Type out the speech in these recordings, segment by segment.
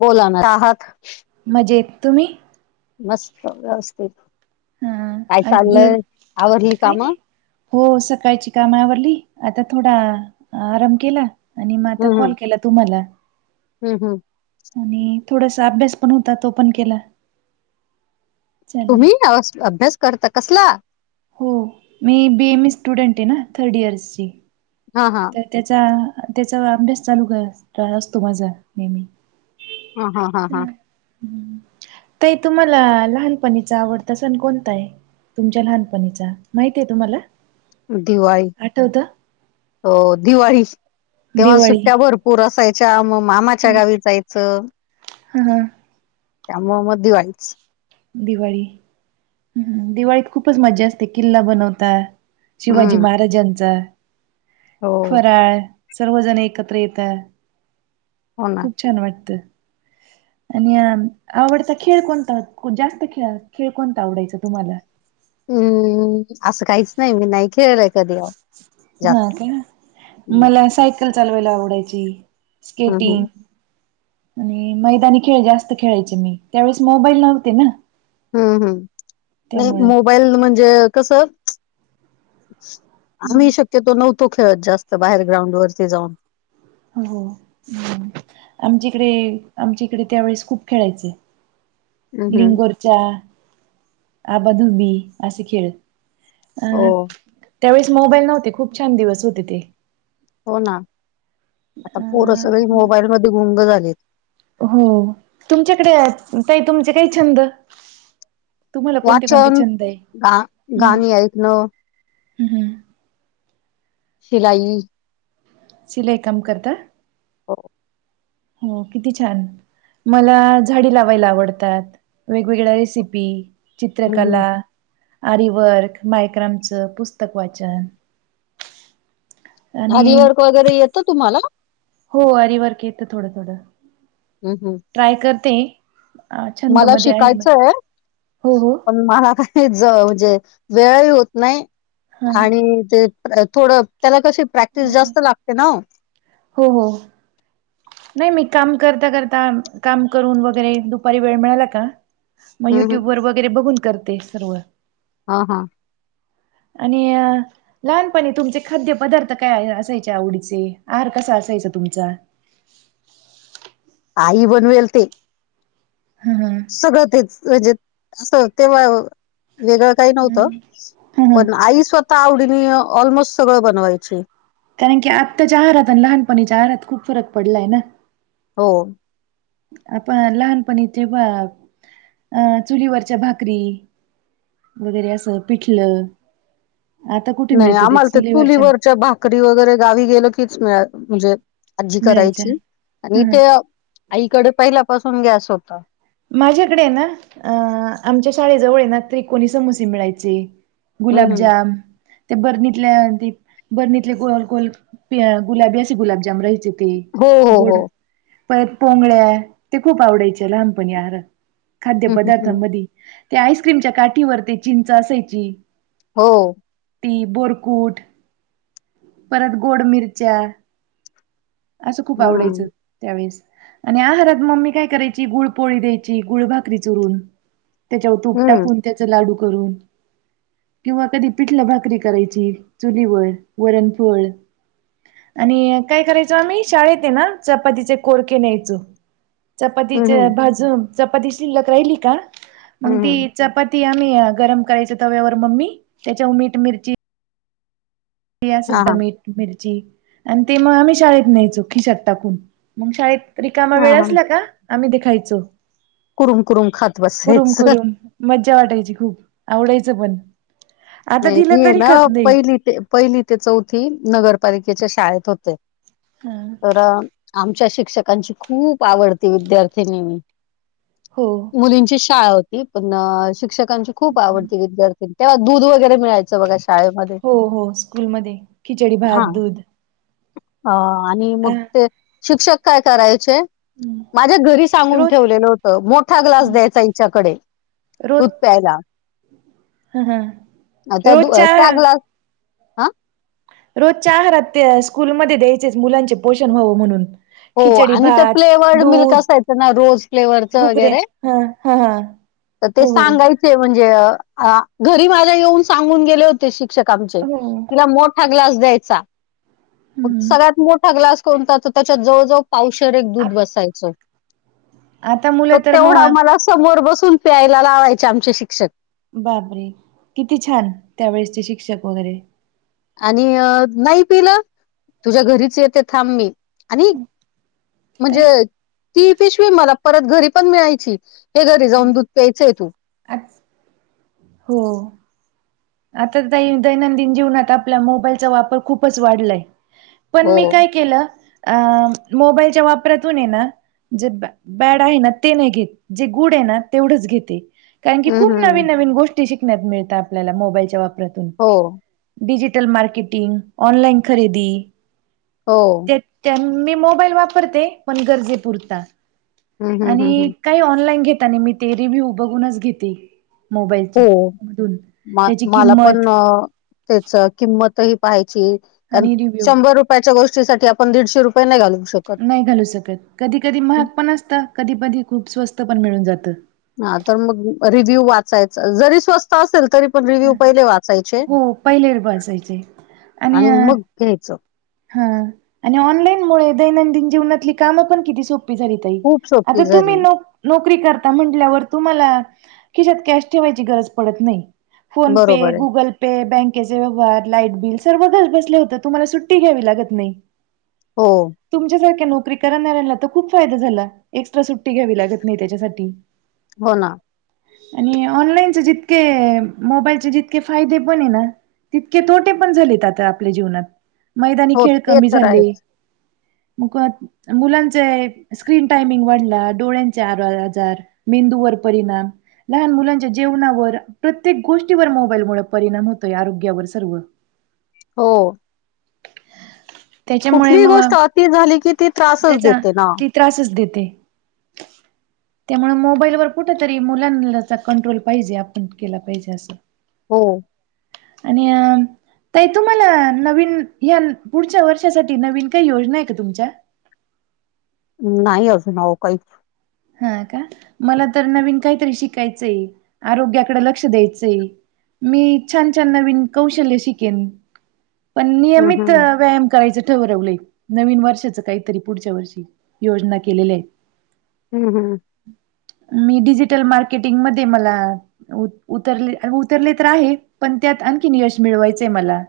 बोला ना आहात. मजेत. तुम्ही? मस्त व्यवस्थित. हा काय आज देऊ चाललंय आवरली काही काम नाही. हम्म हो सकाळची काम आवरली आता थोडा आराम केला. आणि मग आता हम्म कॉल केला तुम्हाला. हम्म हम्म आणि थोडासा अभ्यास पण होता तो पण केला. चाललंय तुम्ही अभ्यास करता कसला? हो मी बी एम इ स्टुडंट आहे ना थर्ड इयर्स ची. हा हा त्याचा त्याचा अभ्यास चालू असतो माझा नेहमी. हा हा हा हा ताई तुम्हाला लहानपणीचा आवडता सण कोणता आहे? तुमच्या लहानपणीचा माहीती आहे तुम्हाला? दिवाळी आठवतं हो दिवाळी तेव्हा दिवाळी सुट्ट्या भरपूर. पूर असायच्या मग मामाच्या गावी जायचं. हा हा त्यामुळे मग दिवाळी च दिवाळी हम्म दिवाळीत खूपच मज्जा असते किल्ला बनवतात. शिवाजी हम्म महाराजांचा हो फराळ. सर्वजण एकत्र येत हो ना खूप छान वाटत. आणि आवडता खेळ कोणता? जास्त खेळ खेळ कोणता आवडायचा तुम्हाला हूं असं काहीच नाही मी नाही खेळलाय कधी हा जास्त का मला सायकल चालवायला आवडायची हम्म स्केटिंग हम्म आणि मैदानी खेळ जास्त खेळायचे मी त्यावेेळेस मोबाईल नव्हते ना हूं हूं नाही त्यामुळे मोबाईल म्हणजे कस आम्ही शक्यतो नव्हतो खेळत जास्त बाहेर ग्राउंड वरती जाऊन. हो आमच्याकडे आमच्या इकडे त्यावेेळेस खूप खेळायचंय. हम्म हम्म लिंगोरचा, आबाधुबी असे खेळ. हो अं त्यावेळेस मोबाईल नव्हते, खूप छान दिवस होते ते. हो ना, आता पोर सगळी अ मोबाईल मध्ये गुंग झालेत. हो, तुमच्याकडे, ताई तुमचे काही छंद? तुम्हाला कोणते कोणते वाचन छंद आहे? गा हम्म गाणी ऐकणं हम्म हम्म. सिलाई. शिलाई काम करता? हो. हो, किती छान. मला झाडी लावायला आवडतात, वेगवेगळ्या रेसिपी, हम्म हम्म चित्रकला. आरीवर्क, मायक्रनचं, पुस्तक वाचन. आणि आरीवर्क वगैरे येतं तुम्हाला? हो, आरीवर्क येतं थोडं थोडं. हम हम. ट्राय करते, छंद मध्ये आहे मी शिकायचंय हो हो. मला काही म्हणजे वेळही होत नाही, हा आणि ते थोडं त्याला कशी प्रॅक्टिस जास्त लागते ना हो? हो हो. नाही मी काम करता करता, काम करून वगैरे दुपारी वेळ मिळाला का मग हम्म हम्म युट्यूब वर वगैरे बघून करते सर्व. हां हां. आणि अ लहानपणी तुमचे खाद्य पदार्थ काय असायचे आवडीचे? आहार कसा असायचा तुमचा? आई बनवेल ते. हम हम. सगळ तेचं, [unintelligible] काही नव्हत, ह ह पण आई स्वतः आवडीने ऑलमोस्ट सगळं बनवायची. कारण की, आत्ताच्या आहारात आणि लहानपणीच्या आहारात खूप फरक पडलाय ना. हो. आपण लहानपणी तेव्हा अ, चुलीवरच्या भाकरी वगैरे असं, पिठलं आता कुठे नाही, मिळतं ते आम्हाला त्या चुलीवरच्या भाकरी री वगैरे गावी गेलो की, म्हणजे आजी मिळायच्या करायची. आणि ह ते आईकडे पहिल्यापासून गॅस होता. माझ्याकडे ना, अ आमच्या शाळेजवळ ना, त्रिकोणी समोसे मिळायचे. हम्म हम्म. गुलाबजाम ते बर्णीतल्या त बर्णीतले गोल गोल गुलाबी असे गुलाबजाम राहायचे. ते हो हो गोड, हो. परत पोंगळ्या ते खूप आवडायचे लहानपणी. पण यार खाद्य हं हं हं. पदार्थांमध्ये, त्या आईस्क्रीमच्या काठीवर ते चिंच असायची. हो. ती बोरकुट, परत गोड मिरच्या. असं खूप हम्म. आवडायचं त्यावेेळेस, आणि आहारात मम्मी काय करायची गुळ पोळी द्यायची गुळभकरी चुरून, त्याच्यावर तूप हम्म. टाकून त्याच लाडू करून. किंवा कधी पिठला भाकरी करायची, चुलीवर वरणपोळ आणि काय करायचो आम्ही, शाळेत आहे ना, चपातीचे कोरके न्यायचो. हं चपातीच्या हं. भाजूनं चपाती शिल्लक राहिली का मंग हं ती हं. चपाती आम्ही गरम करायच तव्यावर मम्मी त्याच्यावर मीठ मिरची [unintelligible] हां सुद्धा हां. मीठ मिरची आणि ते म आम्ही शाळेत न्यायचो खिशात टाकून. मंग शाळेत रीकामा हां वेळ हां. असला का आम्ही ते खायचो. कुरुम कुरुम खात कुरुम बसायचं. कुरूम मज्जा वाटायची खूप आवडायचं पण आता नाय दिलं मी हे तरी ना खात नाही पहिली ते पहिली ते चौथी नगरपालिकेच्या शाळेत होते. हा तर आमच्या शिक्षकांची खूप आवडती विद्यार्थिनी मी. हो. मुलींचीचं शाळा होती पण शिक्षकांची खूप आवडती विद्यार्थी तेव्हा दूध व गैरे मिळायंचं बघा शाळेमध्ये. हो हो स्कूलमध्ये खिचडी भात हां. दूध अ आणि आ मग ते शिक्षक काय करायचे हम्म. माझ्या घरी सांगून रोज ठेवलेलं होतं मोठा ग्लास हम्म. द्यायचा ईच्याकडे दूध प्यायला. हं हा आता दू अ त्या ग्लास हां, रोजच्या आहारात ते स्कूलमध्ये द्यायचेच मुलांचे पोषण व्हावं म्हणून हो खिचडी आणि ते भात फ्लेवर्ड मिल्क दूध असायच ना रोज फ्लेवरच घुगऱ्या वगैरे हा हा हा त ते हो हो सांगाय हो ते म्हणजे घरी माझ्या येऊन सांगून गेले होते शिक्षक आमचे तिला मोठ ठा ग्लास द्यायचा मग हम्म सगळ्यात मोठा ग्लास कोणता त त्याच्यात जवळ जवळ पावशर एक आ दूध बसायच आता त मुलं तर तेवढा मग मल समोर बसून प्यायला लावायचे आमचे शिक्षक बाप रे! किती छान त्यावेेळेसचे शिक्षक वगैरे आणि नाही पिलं तुझ्या घरीच येत थांब मी आणि ताई म्हणजे ती पिशवी मला परत घरी पण मिळायची. हे घरी जाऊन दूध प्यायचंय तू अस हो. आता दै दैनंदिन जीवनात आपल्या मोबाईलचा वापर खूपच वाढलाय. पण हो मी काय केलं अ मोबाईलच्या वापरातून ये ना जे बॅ बॅड आहे ना ते नाही घेत जे गुड आहे ना तेवढंच घेते. कारण की हं, खूप हं. नवीन नवीन गोष्टी शिकण्यात मिळता आपल्याला मोबाईलच्या वापरातून. हो. डिजिटल मार्केटिंग ऑनलाईन खरेदी हो. त्यानं मी मोबाईल वापरते पण गरजेपुरता हं, हं, हं, आणि हं. काही ऑनलाईन घेता नी मी ते रिव्ह्यू बघूनच घेते मोबाईलचे मधून म त्याची मला किंमत पण अ त्याच किंमत ही पाहायची कारण आणि रिव्ह्यू शंभर रुप च्या गोष्टीसाठी आपण दीडशे रुपये नाही घालवू शकत. नाही घालू शकत कधी कधी महाग हम्म. पण असत कधी कधी खूप स्वस्त पण मिळून जात. हा तर मग रिव्ह्यू वाचायचा जरी स्वस् स्त असेल तरी पण रिव्ह्यू पहिले वाचायचे हो पहिले बसायचे आणि मग घयचो. हा आणि ऑनलाईन मु दैनंदिन जीवनातली कामं पण किती सोपी झाली. खूप आता सोपी तुम्ही झाली नोक नोकरी करता म्हटल्यावर तुम्हाला खिशत कॅश ठेवायची गरज पडत नाही. PhonePe. बरोबर आहे गुगल पे. बँकेचे व्यवहार. लाईट बिल सर्व घर बसले होतं तुम्हाला सुट सुट्टी घ्यावी लागत नाही. हो. तुमच्यासारख्या नोकरी करणाऱ्यांना तर खूप फायदा झाला. एक्स्ट्रा सुट्टी घ्यावी लागत नाही त्याच्यासाठी हो ना. आणि ऑनलाईनचे जितके मोबाईलचे जितके फायदे पण ये आहे ना. तितके तोटे पण झालेत आता आपल्या जीवनात मैदानी हो खेळ ते कमी तर झाले आहेच मुकत मुलांचे स्क्रीन टायमिंग वाढला डोळ्यांचे अर हजार मेंदूवर परिणाम लहान मुलांच्या जेवणावर प्रत्येक गोष्टीवर मोबाईलमुळे परिणाम होतोय आरोग्यावर सर्व हो. त्याच्यामुळे कुठलीही मग गोष्ट अति झाली की ती त्रासच देते ना. त्रासस देते. त्यामुळं मोबाईलवर कुठेतरी मुलांनाचा कंट्रोल पाहिजे आपण केला पाहिजे असं. हो. आणि अ तई तुम्हाला नवीन या पुढच्या वर्षासाठी नवीन काही योजना आहे का? तुमच्या? नाही अजून आऊ काहीच हां का मला तर नवीन काहीतरी शिकायचंय आरोग्याकडे लक्ष द्यायचंय. मी छान छान नवीन कौशल्य शिकेन. पण हं, नियमित हं, व्यायाम करायचं ठरवलंय. नवीन वर्षाच काहीतरी पुढच्या वर्षी योजना केलेल्या आहे. हम् हम्. मी डिजिटल मार्केटिंग मध्ये मला उतरले उतरले तर आहे पण त्यात आणखीन यश मिळवायचंय मला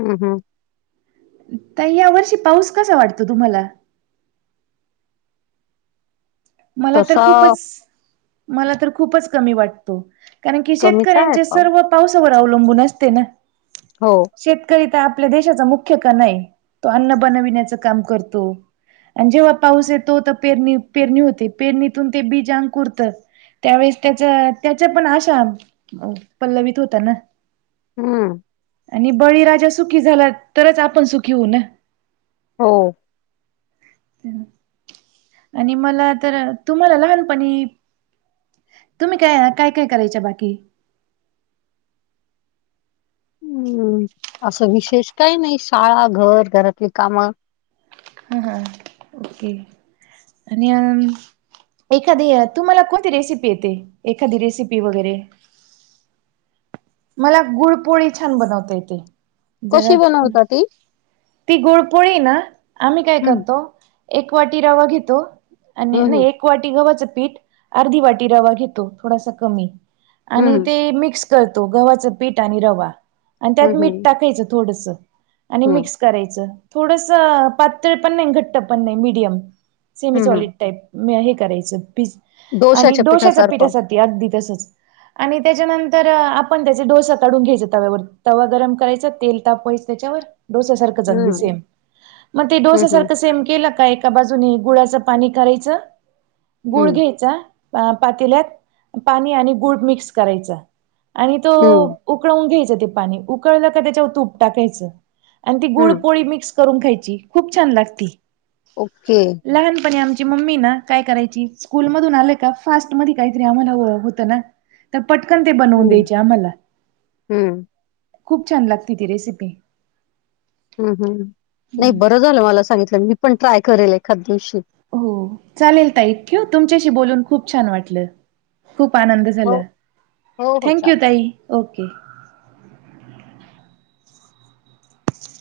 हम् हम्. तई या वर्षी पाऊस कसा वाटतो तुम्हाला? मला तर तसा खूपच मला तर खूपच कमी वाटतो. कारण की कमीच आहे शेतकऱ्यांचे पाऊस सर्व पावसावर अवलंबून असते ना. हो. शेतकरी तर आपल्या देशाचा मुख्य कणाय तो अन्न बनविण्याच काम करतो. आणि जेव्हा पाऊस येतो तर पेरणी पेरणी होते पेरणीतून ते बीज अंकुरतं. त्यावेळेस त्याचा त्याच्या पण आशा पल्लवीित होता ना. हम्म. आणि बळीराजा सुखी झालात तरच आपण सुखी होऊ ना. हो. आणि मला तर तुम्हाला लहानपणी तुम्ही काय? काय? काय करायच्या बाकी हम्म असं विशेष काही नाही शाळा घर घरातली कामं. हा हा ओके आणि अ एखादी तुम्हाला कोणती रेसिपी येते एखादी रेसिपी वगैरे मला गुळपोळी छान बनवता येते कशी जराणा बनवता ती? ती गु कपोळी ना आम्ही काय हं, करतो एक वाटी रवा घेतो आणि हं, नाही हं, एक वाटी गव्हाचं पीठ अर्धी वाटी रवा घेतो थोडासा कमी आणि हं, ते मिक्स तो गव्हाचं पीठ आणि रवा हं, हं, आणि मीठ हं, टाकायचं थोडंसं आणि हं, मिक्स करायच थोडस पातळ पण नाही घट्ट पण नाही मिडयम सेमी हं. चॉड हं. टाईप मी हे करायचं पीज आणि डोश्याच्या डोश्याचा पीठा. पिठासारखं. त त्याच्या. ण त्याचे डोसा काढून घ्यायचा तव्यावर तवा गरम करायचा तेल तापवायचं त्याच्यावर डोसा सारख. स हं, मग ो हं, हं, सम के का. त्याका बाजूने गुळाचं पाणी करायचं गुळ हं. घ्यायचा. अ पातील्यात पाणी आणि गुड मिक्स करायचा आणि तो हं, उकळवून घ्यायचं ते पाणी उकळलं का त्याच्यावर तुप टाकायचं आणि ती गुळ हं. पोळी मिक्स करून खायची खूप छान लागती ओके लहानपणी आमची मम्मी ना काय करायची स्कूल मधून आलं का फास्ट मध्ये काहीतरी आम्हाला होतं ना तर पटकन ते बनवून हं, द्यायची आम्हाला हं, खूप छान लागते ती रेसिपी हम् हम नाही हम्म. बरं झालं मला सांगितलं मी पण ट्राय करेल एखाद दिवशी हो चालेल ता एकत ठ्यू तुमच्याशी बोलून खूप छान वाटलं. खूप आनंद हो, झाला हो, हो. थँंक चालेल. यू ताई ओके.